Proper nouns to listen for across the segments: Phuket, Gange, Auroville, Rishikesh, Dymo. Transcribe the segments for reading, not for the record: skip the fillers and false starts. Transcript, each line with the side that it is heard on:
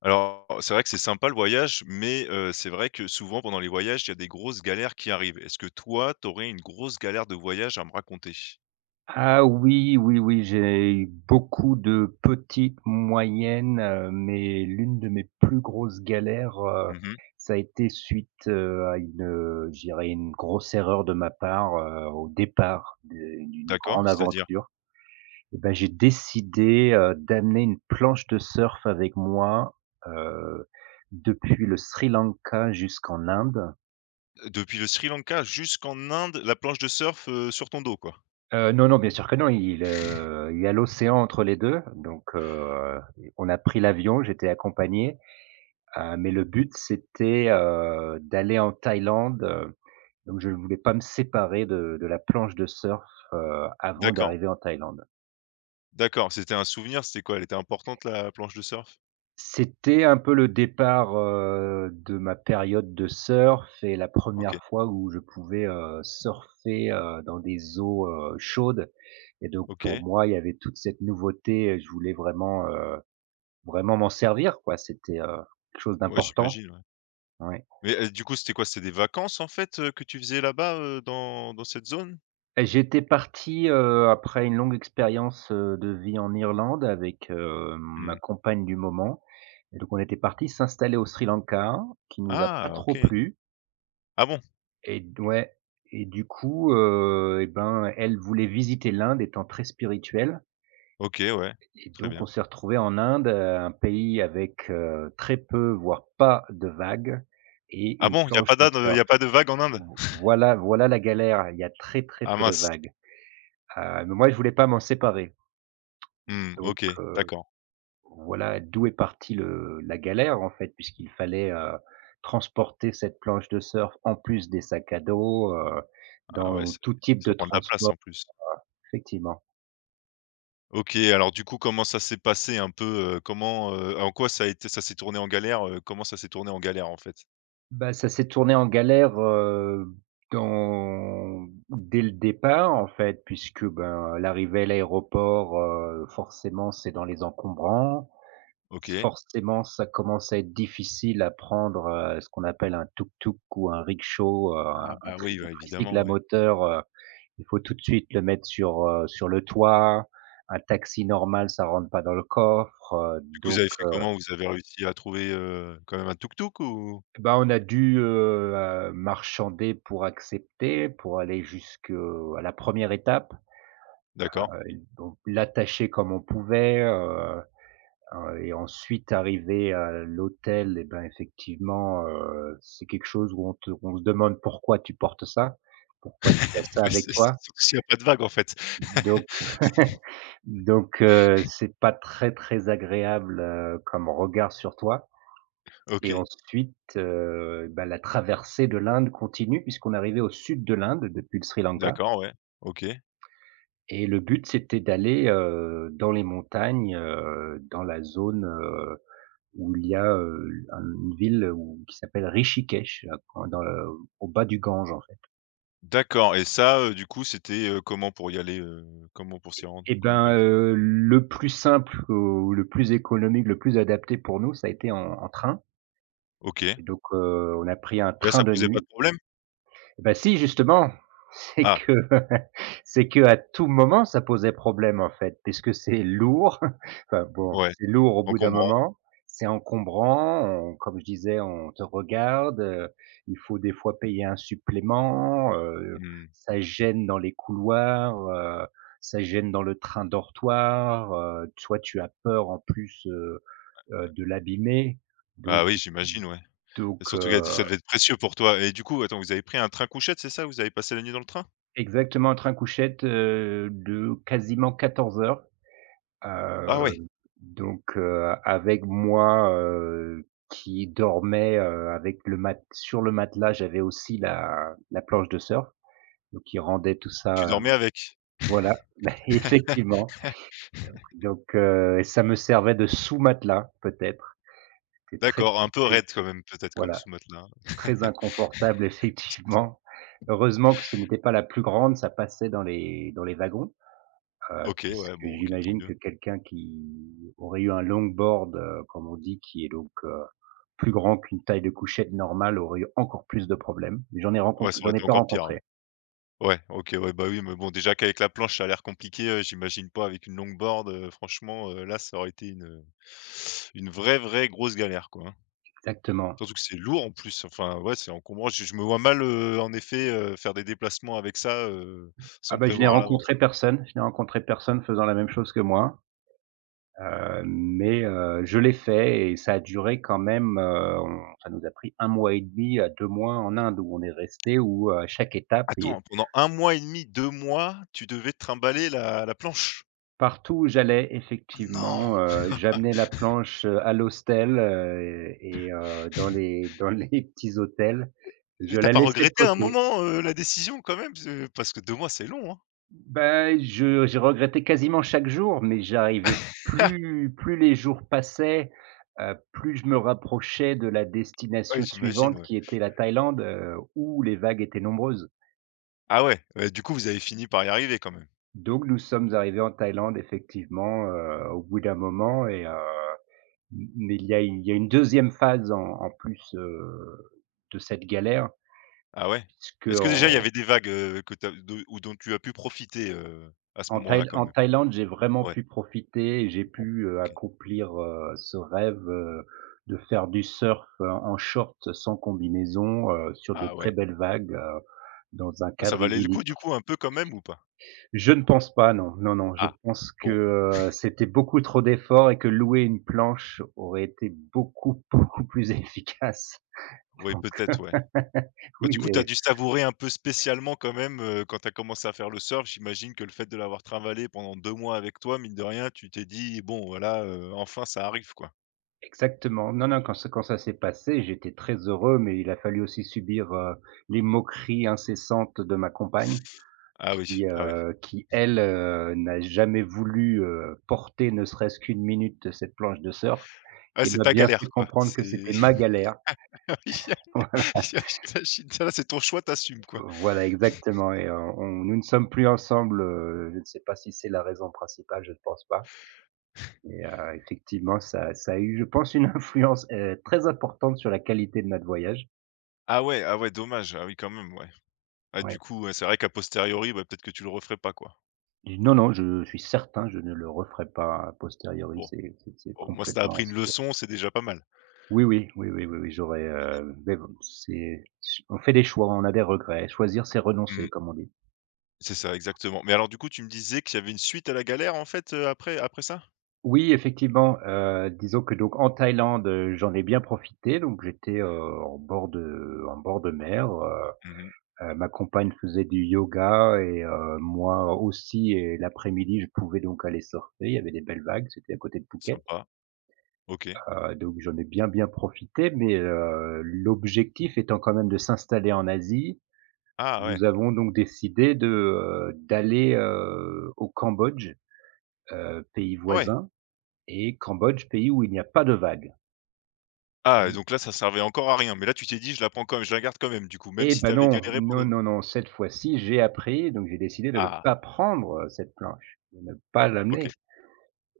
left: Alors, c'est vrai que c'est sympa le voyage, mais c'est vrai que souvent pendant les voyages, il y a des grosses galères qui arrivent. Est-ce que toi, tu aurais une grosse galère de voyage à me raconter?
right: Ah oui, oui, oui, j'ai eu beaucoup de petites, moyennes, mais l'une de mes plus grosses galères,
left: Mmh.
right: ça a été suite, à une, je dirais une grosse erreur de ma part, au départ de d'une
left: D'accord,
right: grande
left: c'est-à-dire?
right: aventure. Et bah, j'ai décidé, d'amener une planche de surf avec moi, heu, depuis le Sri Lanka jusqu'en Inde.
left: Depuis le Sri Lanka jusqu'en Inde, la planche de surf, sur ton dos, quoi?
right: Non, non, bien sûr que non, il y a l'océan entre les 2, donc on a pris l'avion, j'étais accompagné, mais le but c'était, d'aller en Thaïlande, donc je ne voulais pas me séparer de la planche de surf, avant
left: D'accord,
right: d'arriver en Thaïlande.
left: d'accord, c'était un souvenir, c'était quoi? Elle était importante la planche de surf?
right: C'était un peu le départ, de ma période de surf et la
left: OK,
right: première fois où je pouvais, surfer, dans des eaux, chaudes et donc pour
left: OK.
right: moi, il y avait toute cette nouveauté, je voulais vraiment, vraiment m'en servir quoi, c'était, quelque chose
left: Ouais,
right: d'important,
left: j'imagine, ouais.
right: ouais.
left: Mais, du coup, c'était quoi? C'était des vacances, en fait, que tu faisais là-bas, dans cette zone?
right: J'étais parti, après une longue expérience, de vie en Irlande avec, ma
left: Mmh.
right: compagne du moment et donc on était parti s'installer au Sri Lanka qui nous a pas
left: Ah,
right: trop
left: OK.
right: plu
left: Ah bon?
right: et d ouais et du coup, et ben, elle voulait visiter l'Inde étant très spirituelle
left: OK, ouais,
right: et
left: très
right: donc
left: bien.
right: on s'est retrouvé en Inde, un pays avec, très peu, voire pas de vagues et
left: Ah
right: une
left: bon? Il y a
right: planche
left: pas
right: de
left: d'Inde, il y
right: surf.
left: a pas de vague en Inde?
right: Vo voilà voilà la galère, il y a très, très
left: Ah
right: peu de
left: mince.
right: vagues. Mais moi je voulais pas m'en séparer.
left: Mmh,
right: Donc
left: OK, d'accord.
right: voilà d'où est partie le la galère en fait, puisqu'il fallait, transporter cette planche de surf en plus des sacs à dos,
left: Ah ouais,
right: dans
left: c'est
right: tout type de
left: ça prend de la place
right: transport,
left: en plus.
right: effectivement.
left: OK, alors du coup, comment ça s'est passé un peu, comment, en quoi ça a été ça s'est tourné en galère, comment ça s'est tourné en galère, en fait?
right: Bah, ça s'est tourné en galère, dans dès le départ en fait, puisque ben, l'arrivée à l'aéroport, forcément c'est dans les encombrants.
left: OK.
right: Forcément, ça commence à être difficile à prendre, ce qu'on appelle un tuk-tuk ou un rickshaw,
left: Ah
right: un un
left: bah
right: tri
left: oui,
right: un
left: bah
right: tricycle
left: évidemment,
right: à
left: ouais.
right: moteur, il faut tout de suite le mettre sur, sur le toit. Un taxi normal, ça rentre pas dans le coffre,
left: Du coup, vous
right: donc
left: avez fait comment? Vous avez réussi à trouver, quand même un tuk-tuk ou?
right: bah, on a dû, marchander pour accepter, pour aller jusqu'à la première étape,
left: D'accord.
right: heu, donc l'attacher comme on pouvait. Et ensuite arrivé à l'hôtel et ben, effectivement, c'est quelque chose où on se demande pourquoi tu portes ça? Pourquoi tu as ça
left: Oui,
right: avec
left: c'est
right: toi?
left: surtout s'il y a pas de vague en fait.
right: Donc donc c'est pas très, très agréable, comme regard sur toi et
left: OK,
right: ensuite, bah, la traversée de l'Inde continue puisqu'on est arrivé au sud de l'Inde depuis le Sri Lanka
left: d'accord, ouais, OK.
right: et le but c'était d'aller, dans les montagnes, dans la zone, où il y a, une ville où qui s'appelle Rishikesh, là, quand dans le au bas du Gange, en fait.
left: D'accord et ça, du coup, c'était, comment pour y aller, comment pour s'y rendre?
right: Eh
left: Comment il
right: ben,
left: fallait
right: le plus simple, ou le plus économique, le plus adapté pour nous, ça a été en train
left: OK et
right: et donc, on a pris un
left: là,
right: train
left: ça
right: de
left: posait pas de
right: nuit.
left: problème?
right: Bah si, justement, c'est
left: Ah,
right: que c'est que à tout moment, ça posait problème, en fait, puisque c'est lourd. Enfin bon,
left: ouais,
right: c'est lourd au
left: on
right: bout d'un
left: comprend.
right: moment, c'est encombrant, on comme je disais, on te regarde, il faut des fois payer un supplément,
left: Mmh.
right: ça gêne dans les couloirs, ça gêne dans le train dortoir, toi, tu as peur en plus, de l'abîmer,
left: Bah, oui,
right: donc
left: j'imagine, ouais et
right: donc
left: surtout que
right: euh,
left: ça devait être précieux pour toi et du coup, attends, vous avez pris un train couchette, c'est ça? Vous avez passé la nuit dans le train?
right: Exactement, un train couchette, de quasiment 14:00,
left: Ah ouais,
right: heu, donc avec moi, qui dormait avec le matelas, j'avais aussi la planche de surf, donc qui rendait tout
left: tu
right: ça,
left: dormais avec?
right: voilà, effectivement, donc ça me servait de sous-matelas peut-être. C'était très,
left: D'accord,
right: très,
left: un peu
right: très...
left: raide quand même, peut-être comme
right: voilà,
left: sous-matelas.
right: très inconfortable effectivement. Heureusement que ce n'était pas la plus grande, ça passait dans les wagons.
left: OK, ouais,
right: Puisque
left: bon, OK, tant
right: j'imagine
left: mieux.
right: que quelqu'un qui aurait eu un longboard, comme on dit, qui est donc, plus grand qu'une taille de couchette normale aurait eu encore plus de problèmes.
left: Ouais, ça aurait
right: J'en ai
left: été
right: pas
left: encore pire, ouais.
right: rencontré.
left: Ouais, OK, ouais, bah, oui, mais bon, déjà qu'avec la planche, ça a l'air compliqué, j'imagine pas avec une longboard, franchement, là, ça aurait été une vraie, vraie grosse galère, quoi, hein.
right: Exactement.
left: Surtout que c'est lourd en plus, enfin, ouais, c'est encombrant. Je me vois mal, en effet, faire des déplacements avec ça,
right: Ah
left: sans
right: bah,
left: prévoir à l'avance, quoi.
right: je n'ai rencontré personne faisant la même chose que moi, mais, je l'ai fait et ça a duré quand même, on ça nous a pris 1 mois et demi à 2 mois en Inde où on est resté, où, à chaque étape.
left: Attends, pendant un mois et demi, 2 mois, tu devais te trimballer la planche?
right: Partout où j'allais
left: Non!
right: effectivement, j'amenais la planche, à l'hostel, et dans les petits hôtels.
left: Et
right: Je
left: tu
right: la
left: pas
right: laissais de
left: regretté à un
right: côté.
left: moment, la décision quand même? Ce parce que 2 mois, c'est long, hein?
right: Ben, je j'ai regretté quasiment chaque jour, mais j'arrivais plus les jours passaient, plus je me rapprochais de la
left: Ouais,
right: destination
left: j'imagine,
right: suivante
left: ouais.
right: qui était la Thaïlande, où les vagues étaient nombreuses.
left: Ah ouais, ouais, du coup, vous avez fini par y arriver quand même?
right: Donc nous sommes arrivés en Thaïlande effectivement, au bout d'un moment. Et heu M mais il y a une 2e phase en plus, de cette galère,
left: Ah ouais?
right: puisque
left: Est-ce que déjà il y avait des vagues, que tu de ou dont tu as pu profiter, à ce moment-là quand
right: En
left: même?
right: Thaïlande, j'ai vraiment
left: Ouais,
right: pu profiter et j'ai
left: bon,
right: pu,
left: OK.
right: accomplir, ce rêve, de faire du surf, en short sans combinaison, sur de
left: Ah
right: très
left: ouais.
right: belles vagues, dans un
left: Ouais, ça
right: cadre
left: valait le coup,
right: idyllique.
left: du coup, un peu quand même ou pas?
right: Je ne pense pas, non, non, non, je
left: Ah,
right: pense que,
left: bon,
right: c'était beaucoup trop d'efforts et que louer une planche aurait été beaucoup, beaucoup plus efficace
left: oui,
right: donc
left: peut-être, ouais. Bah, du coup, tu as
right: oui.
left: dû savourer un peu spécialement quand même, quand tu as commencé à faire le surf. J'imagine que le fait de l'avoir travaillé pendant 2 mois avec toi, mine de rien, tu t'es dit: «Bon, voilà, enfin ça arrive, quoi».
right: Exactement. Non, non, quand ça s'est passé, j'étais très heureux, mais il a fallu aussi subir, les moqueries incessantes de ma compagne
left: Ah oui, ah oui.
right: qui elle, n'a jamais voulu, porter ne serait-ce qu'une minute cette planche de surf,
left: Ah,
right: qui
left: c'est
right: m'a
left: ta
right: bien fait
left: galère, quoi.
right: comprendre que
left: C'est
right: c'était ma galère.
left: ah oui, j'imagine. Là, c'est ton choix, t'assumes quoi.
right: Voilà, exactement et on nous ne sommes plus ensemble, je ne sais pas si c'est la raison principale, je ne pense pas. Mais, effectivement, ça a eu, je pense, une influence, très importante sur la qualité de notre voyage.
left: Ah ouais, ah ouais, dommage. Ah oui, quand même, ouais. Ah, du
right: Ouais.
left: coup, ouais, c'est vrai qu'à posteriori, bah, peut-être que tu le referais pas, quoi.
right: Du Non, non, je suis certain, je ne le referai pas a posteriori,
left: Bon,
right: c'est
left: au moins, ça t'a appris
right: complètement
left: une
right: sûr.
left: leçon, c'est déjà pas mal.
right: Oui, oui, oui, oui, oui, oui, j'aurais, beh, bon, c'est ch on fait des choix, on a des regrets. Choisir, c'est
left: Mmh.
right: renoncer, comme on dit.
left: C'est ça, exactement. Mais alors du coup, tu me disais qu'il y avait une suite à la galère en fait, après après ça?
right: Oui, effectivement, disons que donc en Thaïlande, j'en ai bien profité, donc j'étais, en bord de mer,
left: Mmh.
right: ma compagne faisait du yoga et moi aussi et l'après-midi, je pouvais donc aller surfer, il y avait des belles vagues, c'était à côté de Phuket.
left: Sympa, OK.
right: Donc j'en ai bien, bien profité, mais l'objectif étant quand même de s'installer en Asie,
left: Ah
right: nous
left: ouais.
right: avons donc décidé de, d'aller, au Cambodge, pays
left: Ah ouais.
right: voisin et Cambodge, pays où il n'y a pas de vagues.
left: Ah
right: Donc
left: donc là, ça servait encore à rien, mais là tu t'es dit: «Je la prends quand même, je la garde quand même» du coup, même
right: eh
left: si
right: ben
left: t'avais avais
right: non,
left: galéré
right: non,
left: pendant
right: non, non, cette fois-ci, j'ai appris, donc j'ai décidé de ne pas
left: ah
right: prendre, cette planche, de ne pas
left: OK.
right: l'amener.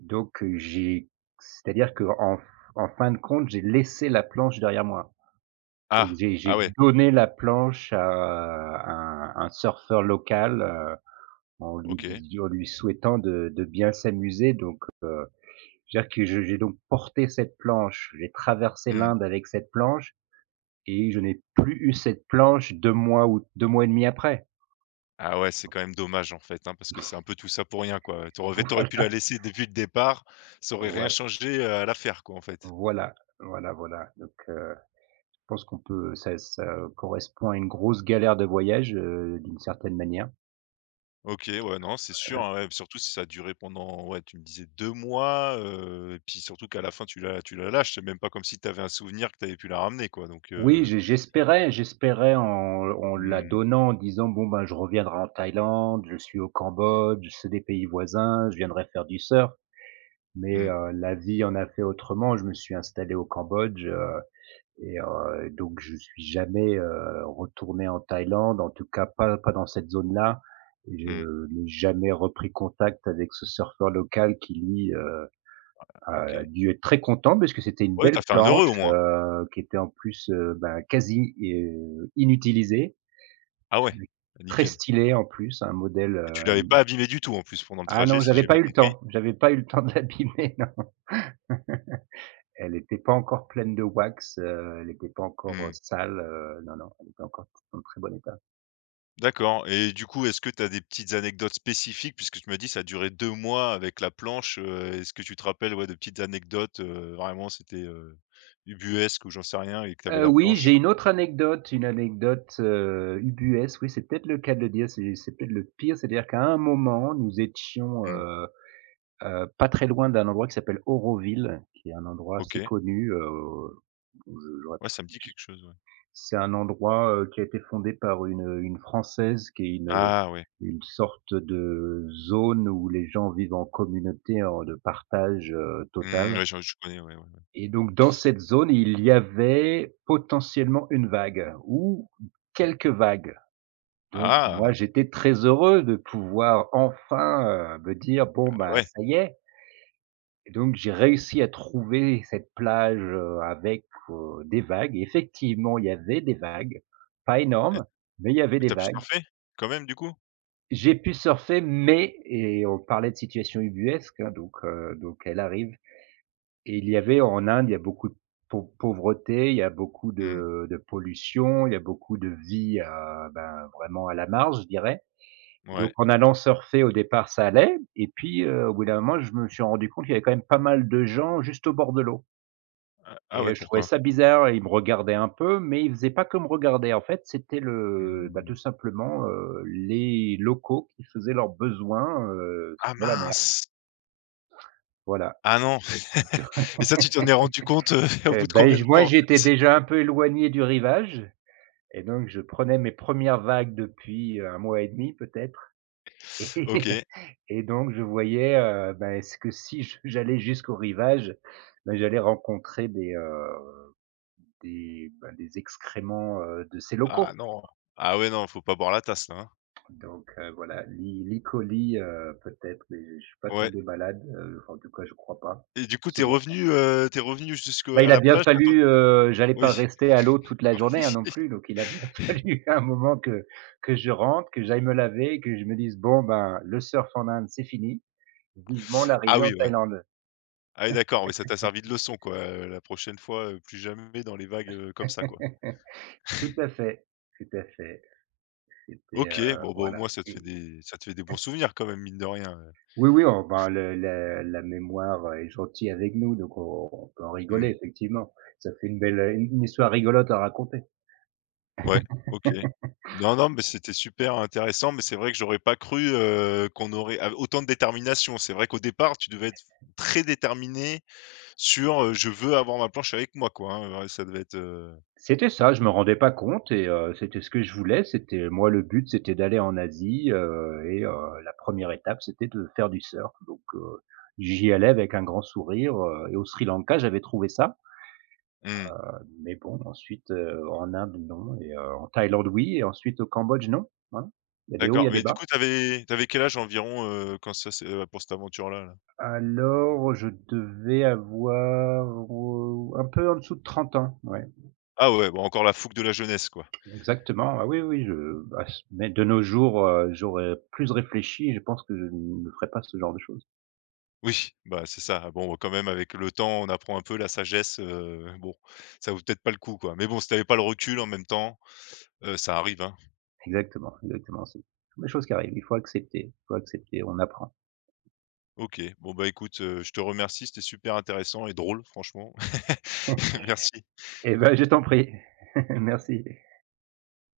right: Donc j'ai c'est-à-dire qu'en fin de compte, j'ai laissé la planche derrière moi.
left: Ah! Ah
right: J'ai
left: ouais,
right: donné la planche à un surfeur local,
left: OK.
right: en lui souhaitant de bien s'amuser. Donc c'est-à-dire que je j'ai donc porté cette planche, j'ai traversé
left: Mmh.
right: l'Inde avec cette planche et je n'ai plus eu cette planche 2 mois ou 2 mois et demi après.
left: Ah ouais, c'est quand même dommage en fait, hein, parce que c'est un peu tout ça pour rien quoi. T'aurais, t'aurais pu la laisser depuis le départ, ça aurait rien
right: Voilà,
left: changé, à l'affaire quoi en fait.
right: voilà, voilà, voilà donc je pense qu'on peut ça ça correspond à une grosse galère de voyage, d'une certaine manière.
left: OK, ouais, non, c'est sûr, hein, ouais, surtout si ça a duré pendant, ouais, tu me disais 2 mois, et puis surtout qu'à la fin tu la lâches, c'est même pas comme si tu avais un souvenir que tu avais pu la ramener quoi donc
right: Oui, j'espérais en la
left: mmh,
right: donnant, en disant: «Bon, ben, je reviendrai en Thaïlande, je suis au Cambodge, c'est des pays voisins, je viendrai faire du surf». Mais,
left: mmh,
right: la vie en a fait autrement. Je me suis installé au Cambodge, et donc je suis jamais, retourné en Thaïlande, en tout cas pas dans cette zone-là. Je
left: mmh,
right: n'ai jamais repris contact avec ce surfeur local qui lui,
left: OK.
right: dû être très content parce que c'était une
left: Ouais, t'as
right: belle
left: fait un heureux
right: planche,
left: au moins?
right: qui était en plus, bah, quasi inutilisée,
left: Ah ouais,
right: avec très
left: nickel
right: stylée en plus, un modèle,
left: et tu l'avais
right: hem
left: pas abîmée du tout en plus pendant le
right: ah
left: trajet
right: non,
left: si j'ai bien compris?
right: j'avais pas eu le temps de l'abîmer, non. Elle n'était pas encore pleine de wax, elle n'était pas encore,
left: Mmh,
right: sale, non, non, elle était encore en très bon état.
left: d'accord et du coup, est-ce que tu as des petites anecdotes spécifiques puisque tu m'as dit ça a duré 2 mois avec la planche, est-ce que tu te rappelles, ouais, de petites anecdotes, vraiment c'était, ubuesque ou j'en sais rien et que tu avais la
right: Oui, j'ai
left: planche?
right: une autre anecdote, une anecdote, ubuesque, oui, c'est peut-être le cas de le dire, c'est peut-être le pire, c'est-à-dire qu'à un moment, nous étions,
left: Mmh.
right: pas très loin d'un endroit qui s'appelle Auroville, qui est un endroit assez
left: OK.
right: connu, je j'aurais
left: Ouais, ça me dit
right: j
left: quelque chose, ouais.
right: c'est un endroit, qui a été fondé par une Française qui est
left: Ah ouais.
right: une sorte de zone où les gens vivent en communauté, en de partage,
left: Mmh,
right: total
left: ouais, je connais, ouais, ouais, ouais.
right: et donc dans cette zone, il y avait potentiellement une vague ou quelques vagues. Donc
left: Ah
right: moi, j'étais très heureux de pouvoir enfin, me dire: «Bon, bah,
left: ouais
right: ça y est». Et donc j'ai réussi à trouver cette plage, avec, des vagues. Effectivement, il y avait des vagues, pas
left: et
right: énormes, mais il y avait
left: et
right: des
left: tu as pu
right: vagues.
left: surfer quand même, du coup?
right: J'ai pu surfer, mais et on parlait de situation ubuesque, hein, donc elle arrive et il y avait en Inde, il y a beaucoup de pauvreté, il y a beaucoup
left: Mmh,
right: de pollution, il y a beaucoup de vie, ben, vraiment à la marge, je dirais. Donc
left: ouais.
right: en allant surfer, au départ, ça allait et puis, au bout d'un moment, je me suis rendu compte qu'il y avait quand même pas mal de gens juste au bord de l'eau.
left: Ah ah ouais,
right: Et je trouvais
left: pourquoi?
right: ça bizarre, il me regardait un peu, mais il faisait pas que me regarder. En fait, c'était le bah, tout
left: Mmh.
right: simplement, les locaux qui faisaient leurs besoins,
left: Ah
right: dans la mer,
left: mince!
right: voilà.
left: Ah non!
right: Donc,
left: Et ça, tu t'en es rendu compte, au bout de
right: beh,
left: combien de
right: moi,
left: temps, en
right: j'étais
left: fait?
right: déjà un peu éloigné du rivage et donc je prenais mes premières vagues depuis 1 mois et demi peut-être et
left: OK.
right: et donc je voyais, bah, ce que si je j'allais jusqu'au rivage, ben j'allais rencontrer des, bah, des excréments, de ces
left: Ah
right: locaux.
left: non! Ah ouais, non, faut pas boire la tasse, là, hein?
right: Donc voilà, l'E. Coli, peut-être, mais je suis pas
left: Ouais
right: tombé malade, enfin, en tout cas, je crois pas,
left: et du coup,
right: je m'en souviens.
left: tu es revenu jusque
right: Bah,
left: à
right: il a
left: la
right: bien
left: plage, tu as
right: fallu,
left: attendu
right: j'allais
left: oui.
right: pas rester à l'eau toute la journée, hein, non plus, donc il a bien fallu un moment que je rentre, que j'aille me laver, que je me dise: «Bon, ben, le surf en Inde, c'est fini, vivement
left: Ah
right: l'arrivée en
left: oui, ouais.
right: Thaïlande».
left: Ah oui, d'accord, oui, ça t'a servi de leçon, quoi, la prochaine fois, plus jamais dans les vagues, comme ça, quoi.
right: Tout à fait, tout à fait. C'était,
left: OK, bon, bah, au
right: voilà
left: moins ça te fait
right: et...
left: des ça te fait des bons souvenirs quand même, mine de rien,
right: Oui, oui, oh ben, le la mémoire, est gentille avec nous, donc on peut en rigoler
left: mmh,
right: effectivement. Ça fait une belle, une histoire rigolote à raconter.
left: ouais, OK. Non, non, mais c'était super intéressant, mais c'est vrai que j'aurais pas cru, qu'on aurait av autant de détermination. C'est vrai qu'au départ, tu devais être très déterminé sur, «Je veux avoir ma planche avec moi», quoi, hein, ouais, ça devait être,
right: C'était ça, je me rendais pas compte et c'était ce que je voulais. C'était moi Le but, c'était d'aller en Asie, et la première étape, c'était de faire du surf, donc j'y allais avec un grand sourire, et au Sri Lanka, j'avais trouvé ça,
left: mmh,
right: mais bon ensuite, en Inde non et en Thaïlande oui et ensuite au Cambodge non. Voilà. Il y a des hauts, il
left: d'accord,
right: y a des
left: mais du coup,
right: bas.
left: t'avais, t'avais quel âge environ, quand ça s'est pour cette aventure-là, là?
right: Alors, je devais avoir, un peu en dessous de 30 ans, ouais,
left: Ah ouais, bon, encore la fougue de la jeunesse, quoi.
right: exactement. Ah oui, oui, je bah, s mais de nos jours, j'aurais plus réfléchi et je pense que je ne ferais pas ce genre de choses.
left: Oui, bah, c'est ça. Ah bon, quand même avec le temps, on apprend un peu la sagesse, bon, ça vaut peut-être pas le coup, quoi. Mais bon, si t'avais pas le recul en même temps, ça arrive, hein.
right: Exactement, exactement, c'est des choses qui arrivent. Il faut accepter, on apprend.
left: OK. Bon, bah, écoute, je te remercie, c'était super intéressant et drôle, franchement. Merci.
right: Eh ben, je t'en prie. Merci.